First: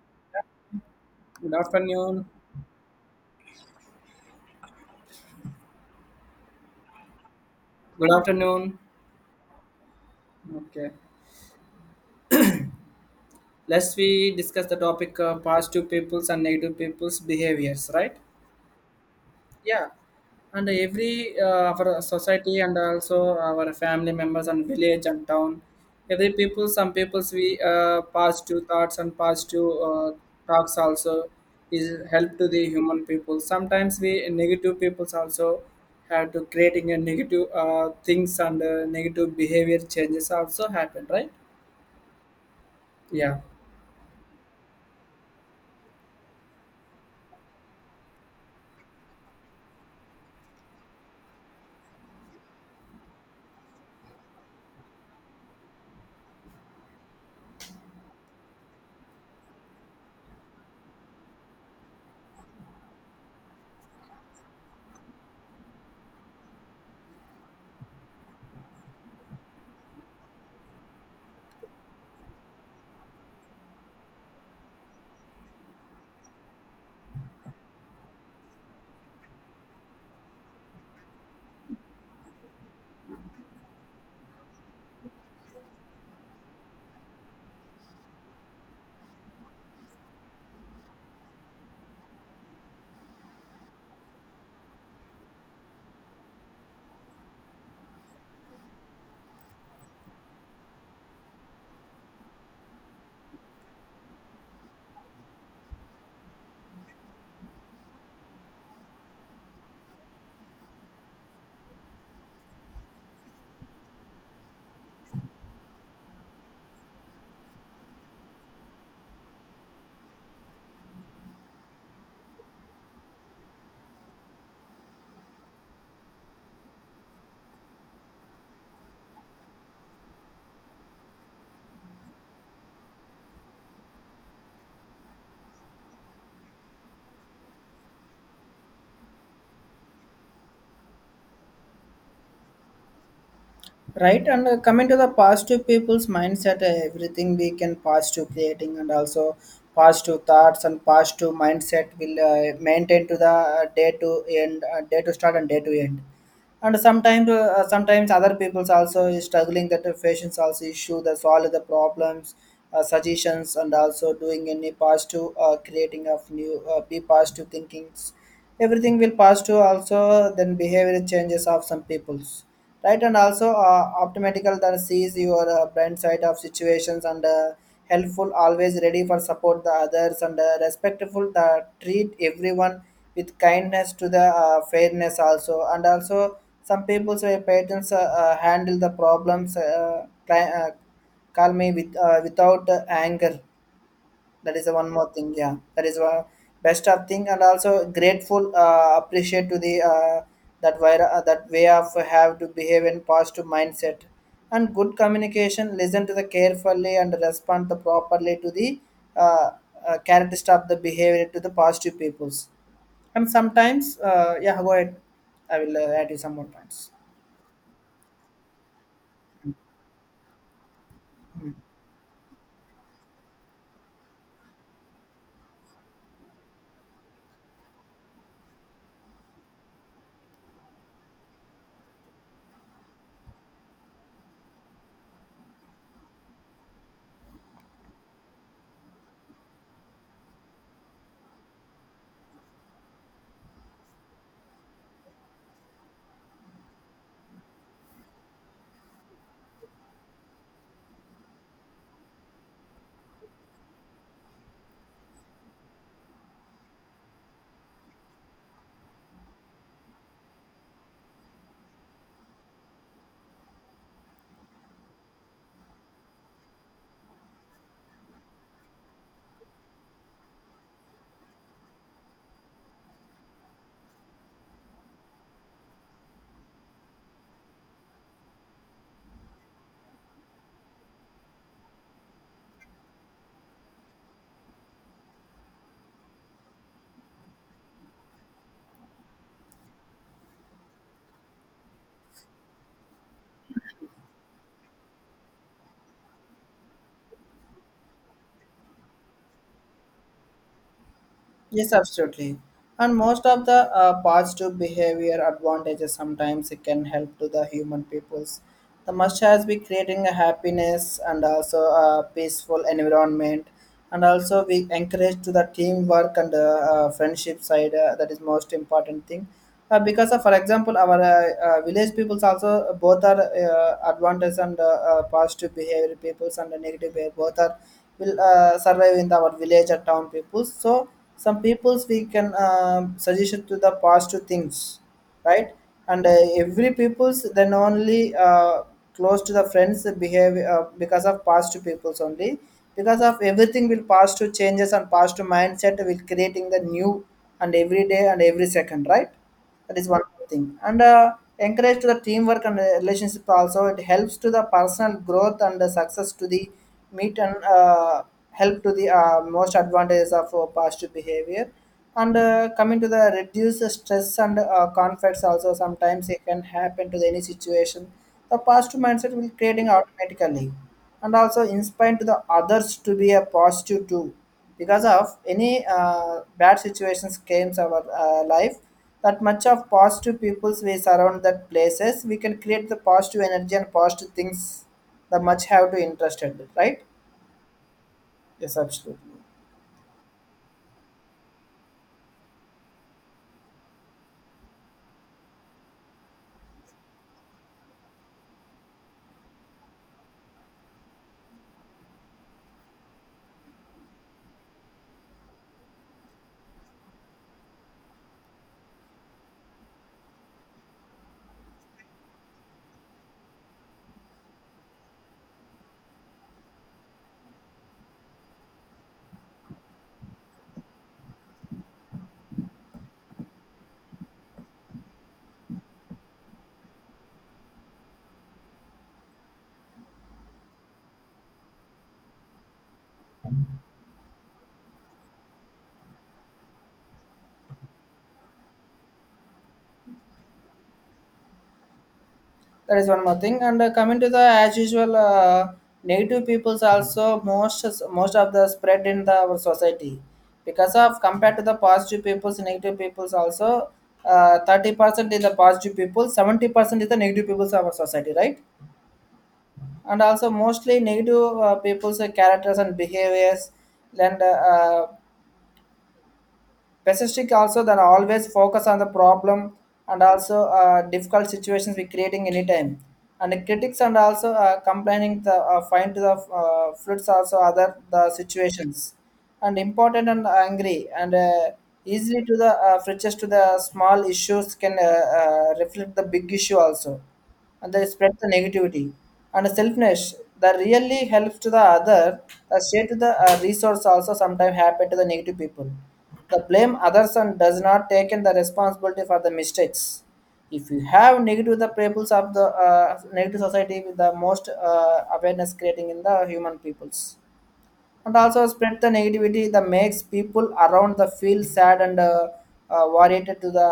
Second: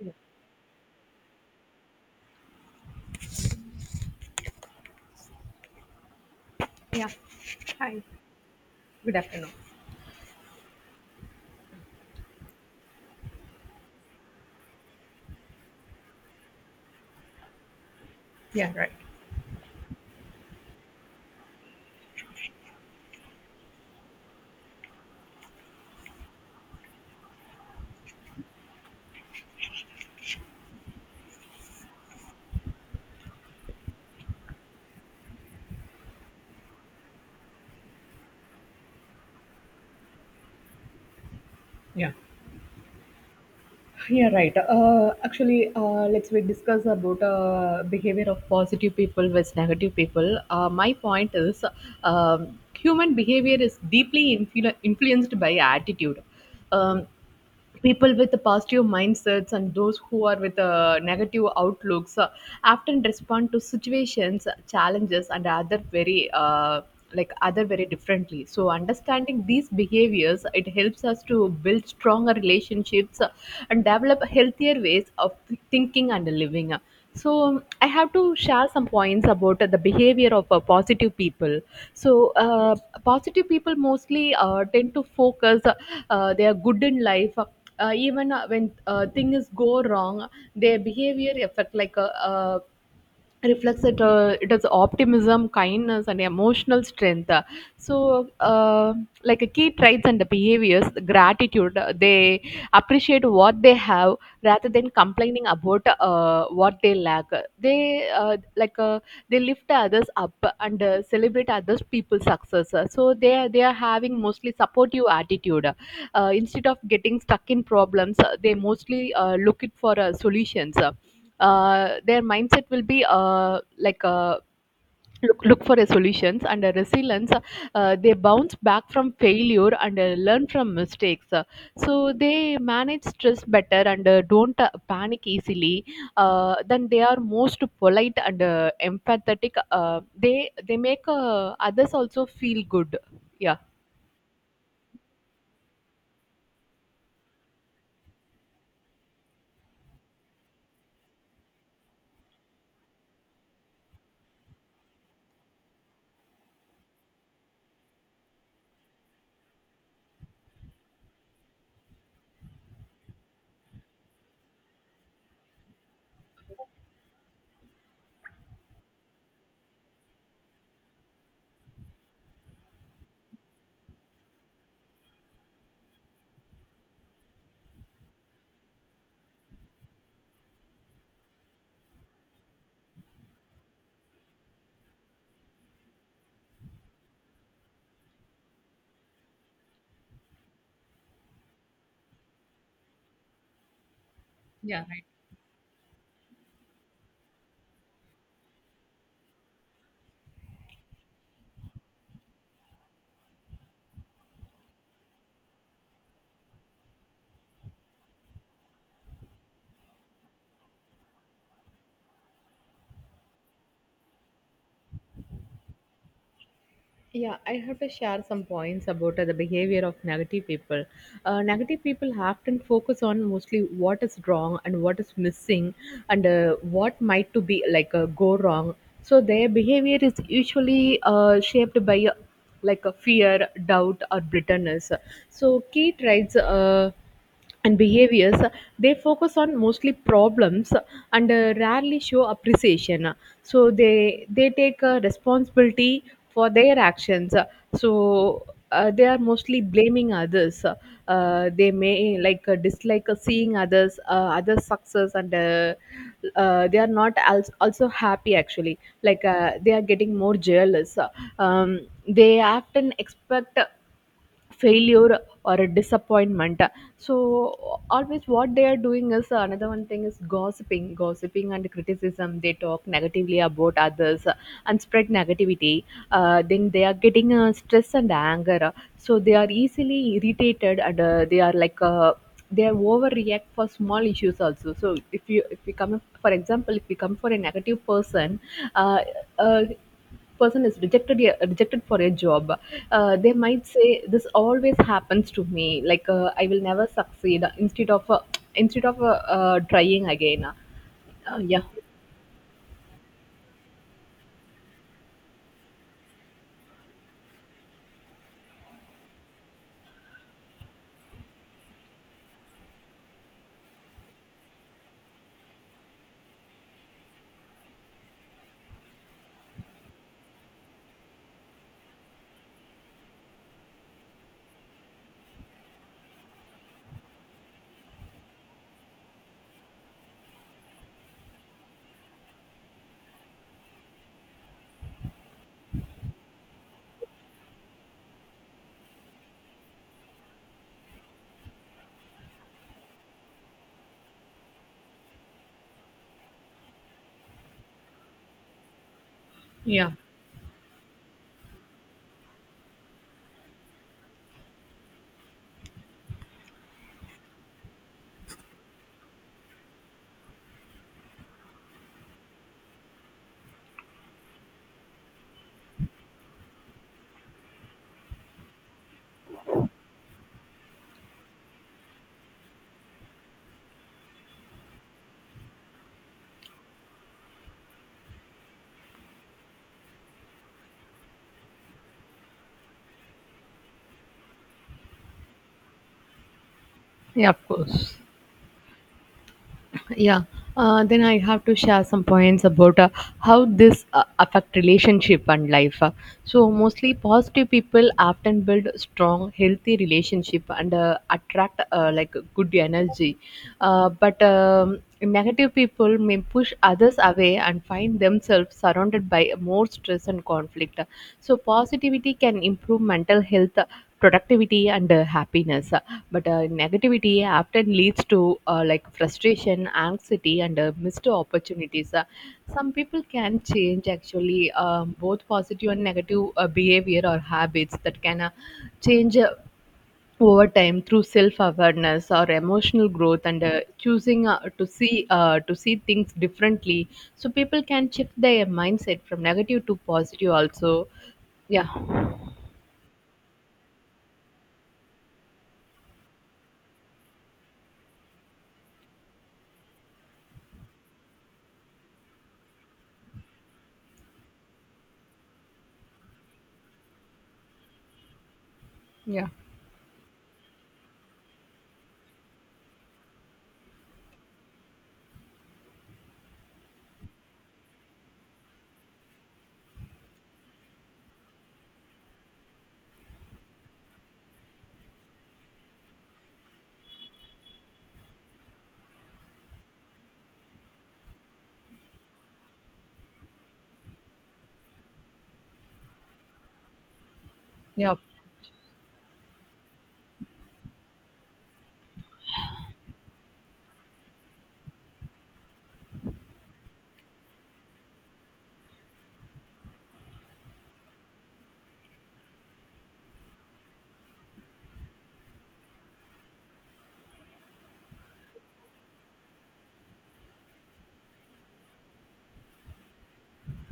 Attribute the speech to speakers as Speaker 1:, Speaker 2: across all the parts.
Speaker 1: Yeah.
Speaker 2: Good afternoon.
Speaker 1: Yeah. Hi.
Speaker 2: Good afternoon.
Speaker 1: Good afternoon.
Speaker 2: Okay. Let's we discuss the topic positive people's and negative people's behaviors, right?
Speaker 1: Yeah. Right.
Speaker 2: Yeah. And every our society and also our family members and village and town, every people, some people's we positive thoughts and positive talks also is help to the human people. Sometimes we negative peoples also have to creating a negative things and negative behavior changes also happen, right?
Speaker 1: Yeah.
Speaker 2: Yeah,
Speaker 1: Yeah, right. Actually, let's we discuss about behavior of positive people versus negative people. My point is, human behavior is deeply influenced by attitude. Um, people with positive mindsets and those who are with negative outlooks often respond to situations, challenges, and other very like other very differently, so understanding these behaviors it helps us to build stronger relationships and develop healthier ways of thinking and living. So um, I have to share some points about the behavior of positive people. so uh, positive people mostly tend to focus, they are good in life, even when things go wrong, their behavior affect reflects it, it is optimism, kindness and emotional strength. so uh, like a key traits and the behaviors, the gratitude, they appreciate what they have rather than complaining about what they lack. They they lift others up and celebrate others people's success, so they are having mostly supportive attitude. Instead of getting stuck in problems, they mostly look it for solutions. Their mindset will be look for a solutions and a resilience. They bounce back from failure and learn from mistakes. So they manage stress better and don't panic easily. Then they are most polite and empathetic. They make others also feel good. Yeah.
Speaker 2: right. And coming to the positive people's mindset, everything we can positive creating and also positive thoughts and positive mindset will maintain to the day to end, day to start and day to end. And sometimes, sometimes other people's are struggling that the patients also issue the solve the problems, suggestions, and also new positive thing of new be positive thinkings. Every then some people's right and uh, your blind side of situations and helpful are ready for support the other respectful the treat everyone with kindness to the fairness also and also some people say patients handle the problems calmly with without anger, that is the
Speaker 1: Yeah,
Speaker 2: one
Speaker 1: right.
Speaker 2: more thing. Yeah, that is one best of thing, and also grateful, appreciate to the uh, that way of have to behave in positive mindset, and good communication. Listen to the carefully and respond the properly to the uh, characteristic of the behavior to the positive peoples. And sometimes, yeah, go ahead. I will add you some more points.
Speaker 1: Yeah, I have to share some points about the behavior of negative people. Negative people often focus on mostly what is wrong and what is missing and what might to be like go wrong. So their behavior is usually shaped by like a fear, doubt, or bitterness. So key traits and behaviors, they focus on mostly problems and rarely show appreciation, so they take responsibility for their actions. so they are mostly blaming others. They may dislike seeing others success, and they are not also happy actually, like they are getting more jealous. um, they often expect failure or a disappointment. So always what they are doing is another one thing is gossiping and criticism. They talk negatively about others and spread negativity. Then they are getting stress and anger, so they are easily irritated and they are like they overreact for small issues also. So if we come, for example, if we come for a negative person, uh, uh, person is rejected, yeah, rejected for a job. They might say this always happens to me, like I will never succeed, instead of trying again. Yeah.
Speaker 2: Yes, absolutely. And most of the positive behavior advantages sometimes it can help to the human peoples. The must has be creating a happiness and also a peaceful environment, and also we encourage to the teamwork and friendship side. That is most important thing. Because of, for example, our village peoples also both are advantages and positive behavior peoples and the negative behavior both are will survive in our village or town peoples. So some peoples we can suggestion to the positive things, right? And every peoples then only close to the friends behave because of positive peoples only, because of everything will positive changes and positive mindset will creating the new and every day and every second, right? That is
Speaker 1: Yeah,
Speaker 2: one thing. And encourage to the teamwork and relationship also. It helps to the personal growth and the success to the meet and help to the most advantages of positive behavior. And coming to the reduce the stress and conflicts also sometimes it can happen to the any situation. The positive mindset will creating automatically and also inspire to the others to be a positive too, because of any bad situations came to our life, that much of positive people's we surround that places we can create the positive energy and positive things, that much have to interested, right?
Speaker 1: yeah, of course.
Speaker 2: Yes, absolutely.
Speaker 1: Yeah. Then I have to share some points about how this affect relationship and life. So mostly positive people often build strong healthy relationship and attract like good energy, but negative people may push others away and find themselves surrounded by more stress and conflict. So positivity can improve mental health, productivity, and happiness. But negativity often leads to like frustration, anxiety, and missed opportunities. Some people can change actually. Both positive and negative behavior or habits that can change. Over time through self awareness or emotional growth, and choosing to see things differently, so people can shift their mindset from negative to positive also. Yeah.
Speaker 2: That is one more thing. And coming to the as usual negative people's also most, most of the spread in the our society, because of compared to the positive people's, negative people's also 30% is the positive people, 70% is the negative people's of our society, right?
Speaker 1: Yeah.
Speaker 2: And also mostly negative people's characters and behaviors and pessimistic also, that always focus on the problem and also difficult situations we creating anytime, and the critics and also complaining the find the fruits also other the situations and important and angry and easily to the fridges to the small issues can reflect the big issue also, and they
Speaker 1: Yeah.
Speaker 2: spread the negativity and selfness that really helps to the other, the share to the resource also sometimes happen to the negative people, the blame others and does not take in the responsibility for the mistakes. If you have negative the peoples of the negative society with the most awareness creating in the human peoples, and also spread the negativity that makes people around the feel sad and worried to the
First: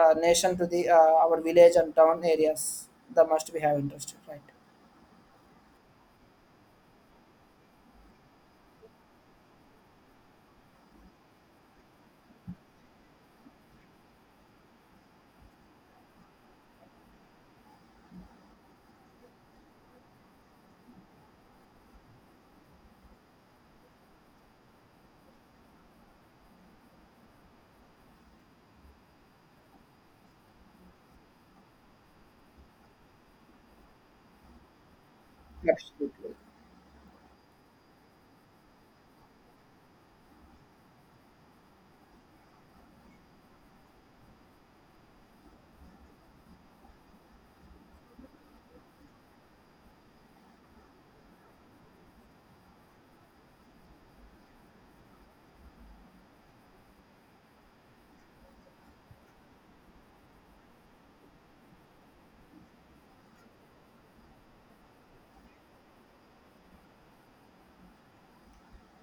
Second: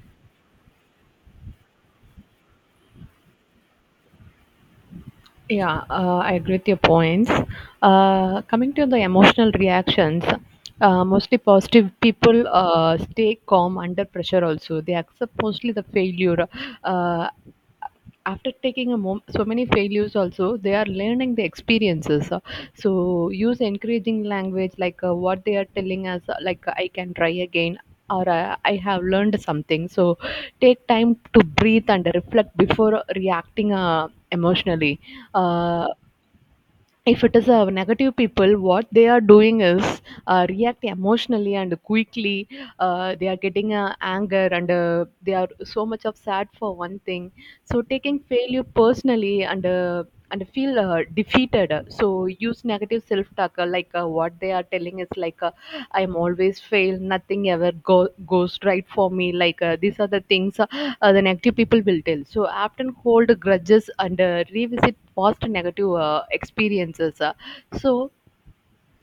Speaker 2: nation, to the our village and town areas, that must be have interested, right?
Speaker 1: Yeah, I agree with your points. Coming to the emotional reactions, mostly positive people stay calm under pressure also. They accept mostly the failure. Uh, after taking a mom- so many failures also they are learning the experiences. So use encouraging language like what they are telling us, like I can try again or I have learned something. So take time to breathe and reflect before reacting emotionally. uh,
Speaker 2: Absolutely.
Speaker 1: if it is a negative people, what they are doing is react emotionally and quickly. They are getting anger and they are so much of sad for one thing. So taking failure personally and feel defeated. So use negative self-talk, like what they are telling is like I am always fail. Nothing ever goes right for me. Like these are the things the negative people will tell. So often hold grudges and revisit past negative experiences. So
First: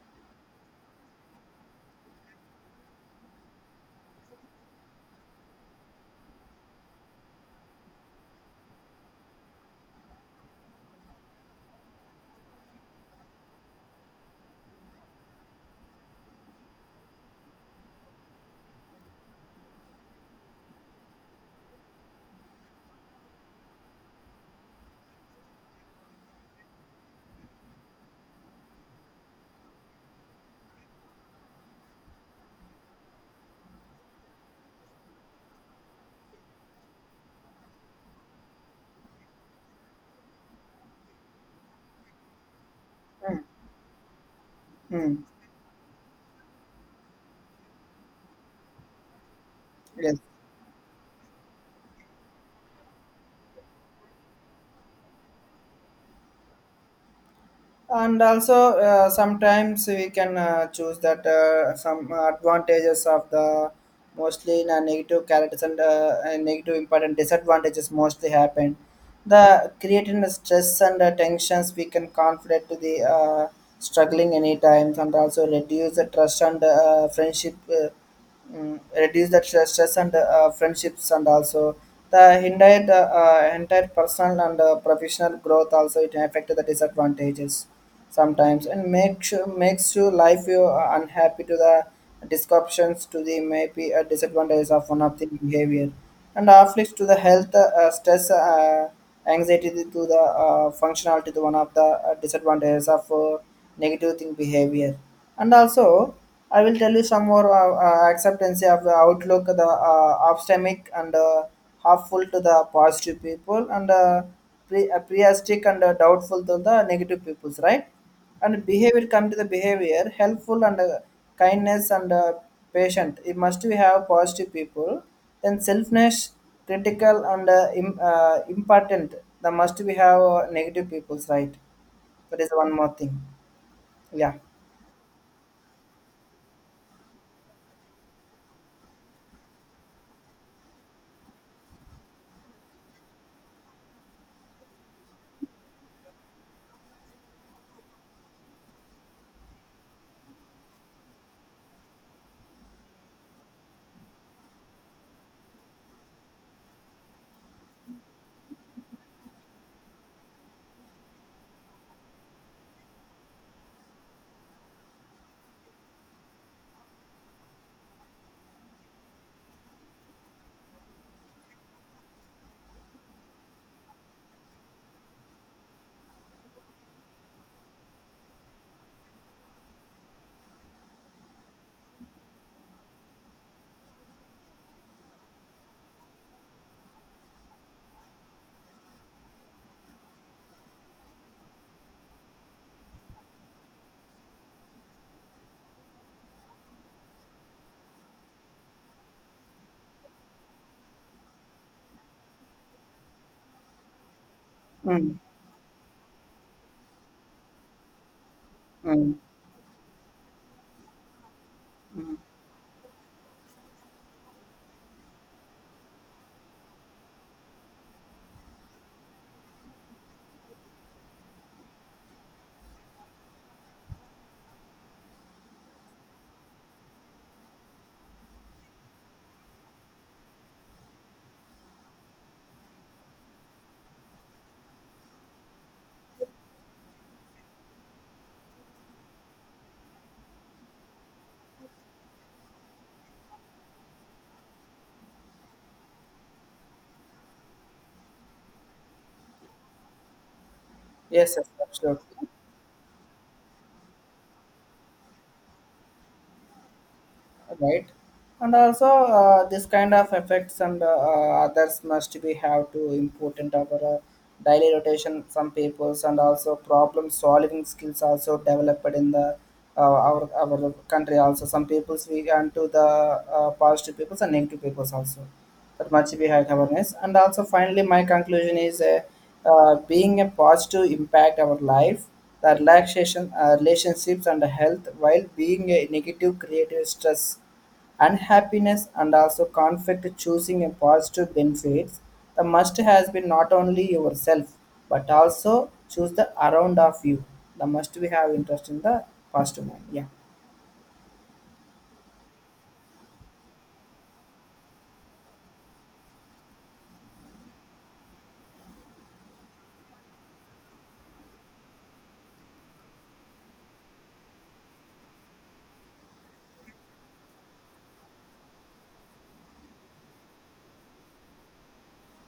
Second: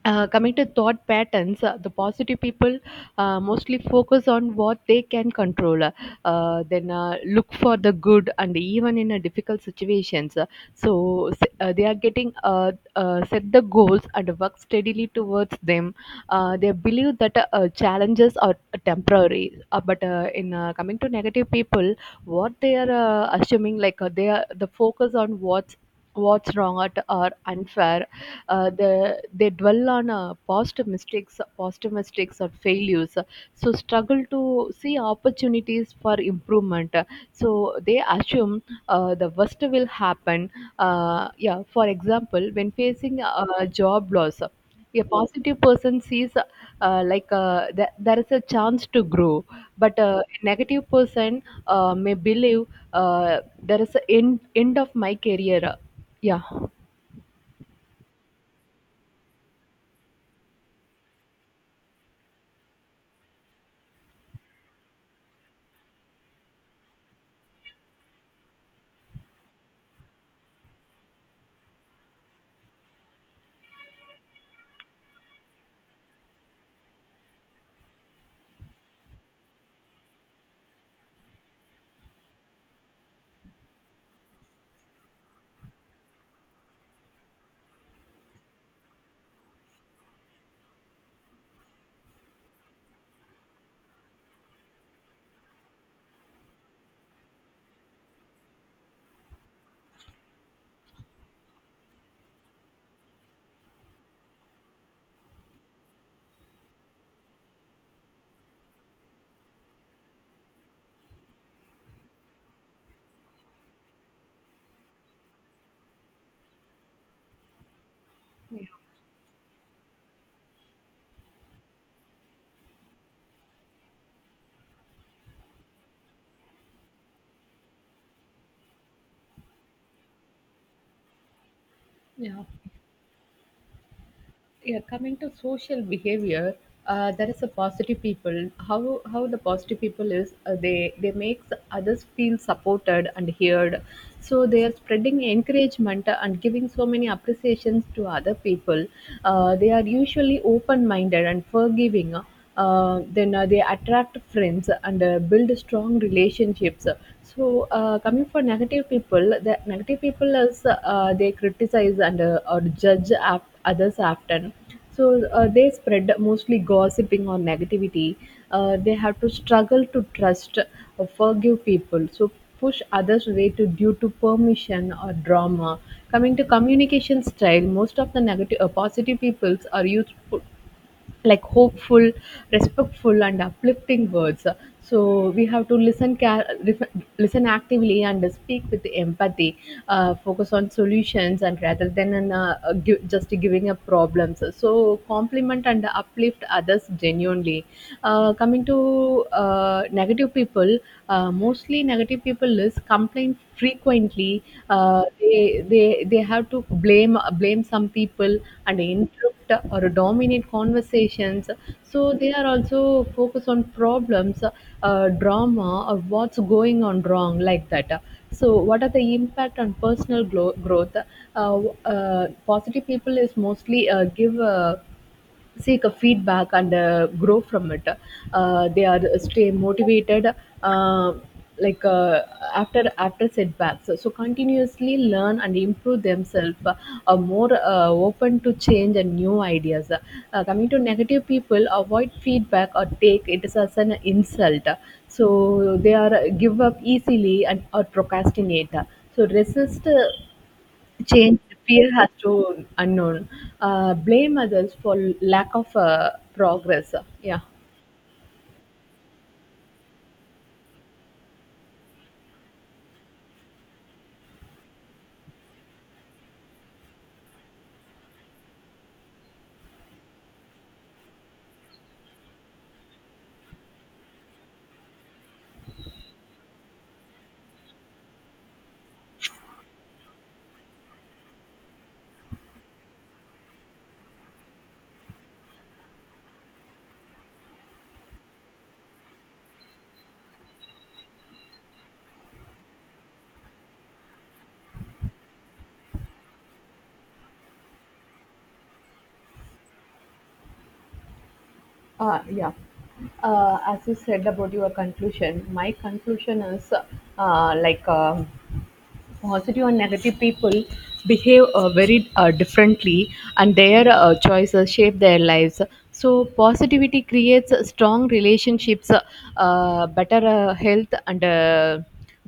Speaker 1: coming to thought patterns, the positive people mostly focus on what they can control, then look for the good, and even in a difficult situations. So they are getting set the goals and work steadily towards them. They believe that challenges are temporary, but in coming to negative people, what they are assuming like they are the focus on what's wrong or unfair. They dwell on past mistakes or failures. So struggle to see opportunities for improvement. So they assume the worst will happen. Yeah, for example, when facing a job loss, a
Speaker 2: Hmm.
Speaker 1: positive person sees like there is a chance to grow, but
Speaker 2: Yes.
Speaker 1: a negative person may believe there is an end of my career. Yeah.
Speaker 2: And also sometimes we can choose that some advantages of the mostly in a negative characters and and negative important disadvantages mostly happen, the creating the stress and the tensions we can conflict to the struggling any times, and also reduce the trust and friendship, reduce the stress and friendships, and also the entire personal and professional growth also, it affect the disadvantages sometimes and makes you life you are unhappy to the disruptions to the maybe a disadvantages of one of the behavior, and afflicts to the health stress, anxiety to the functionality to one of the disadvantages of negative thing behavior. And also I will tell you some more acceptance of the outlook, the optimistic and half-full to the positive people, and priastic and doubtful to the negative peoples, right? And behavior, come to the behavior, helpful and kindness and patient. It must we have positive people. Then selfness, critical and important. The must we have negative peoples, right? That
Speaker 1: Yeah.
Speaker 2: is one more thing. Yeah.
Speaker 1: Yeah, coming to social behavior, there is a positive people. How the positive people is, they makes others feel supported and heard. So they are spreading encouragement and giving so many appreciations to other people. They are usually open minded and forgiving, then they attract friends and build strong relationships. Coming for negative people, the negative people is, they criticize and or judge others often. They spread mostly gossiping or negativity. They have to struggle to trust or forgive people, so push others away to due to permission or drama. Coming to communication style, most of the negative positive peoples are useful, like hopeful, respectful, and uplifting words. So we have to listen actively, and speak with empathy. Focus on solutions, and rather than just giving up problems. So compliment and uplift others genuinely. Coming to negative people, mostly negative people is complain frequently. Uh,
Speaker 2: Mm.
Speaker 1: they they they have to blame some people and
Speaker 2: Mm.
Speaker 1: interrupt or dominate conversations. So they are also focused on problems, drama, or what's going on wrong, like that. So what are the impact on personal growth? Positive people is mostly give. Seek a feedback and grow from it. They are stay motivated, uh, like uh, after setbacks, so continuously learn and improve themselves. Are more open to change and new ideas. Coming to negative people, avoid feedback or take it as an insult, so they are give up easily and or procrastinate. So resist
Speaker 2: Yes,
Speaker 1: change,
Speaker 2: yes,
Speaker 1: fear has
Speaker 2: absolutely.
Speaker 1: to unknown, blame others for lack of progress. Yeah.
Speaker 2: Right. And also this kind of effects and others must be have to important our daily rotation some peoples, and also problem solving skills also developed in the uh, our country also, some peoples we and to the positive peoples and negative peoples also, that much behind awareness. And also finally my conclusion is being a positive impact our life, the relaxation relationships and health, while being a negative creative stress, unhappiness and also conflict, choosing a positive benefits the must has been not only yourself but also choose the around of you, the must we have interest in the positive one. Yeah,
Speaker 1: Yeah. As you said about your conclusion, my conclusion is, uh, like um positive and negative people behave very differently, and their choices shape their lives. So positivity creates strong relationships, better health, and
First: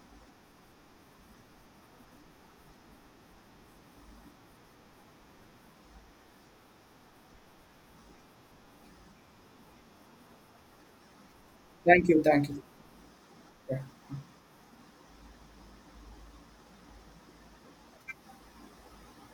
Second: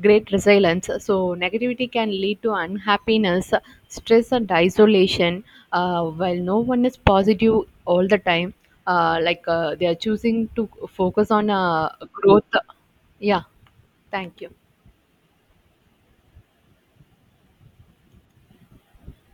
Speaker 1: great resilience. So negativity can lead to unhappiness, stress and isolation. While no one is positive all the time, they are choosing to focus on
Speaker 2: thank you, thank
Speaker 1: growth.
Speaker 2: you.
Speaker 1: Yeah,
Speaker 2: Yeah.
Speaker 1: thank you.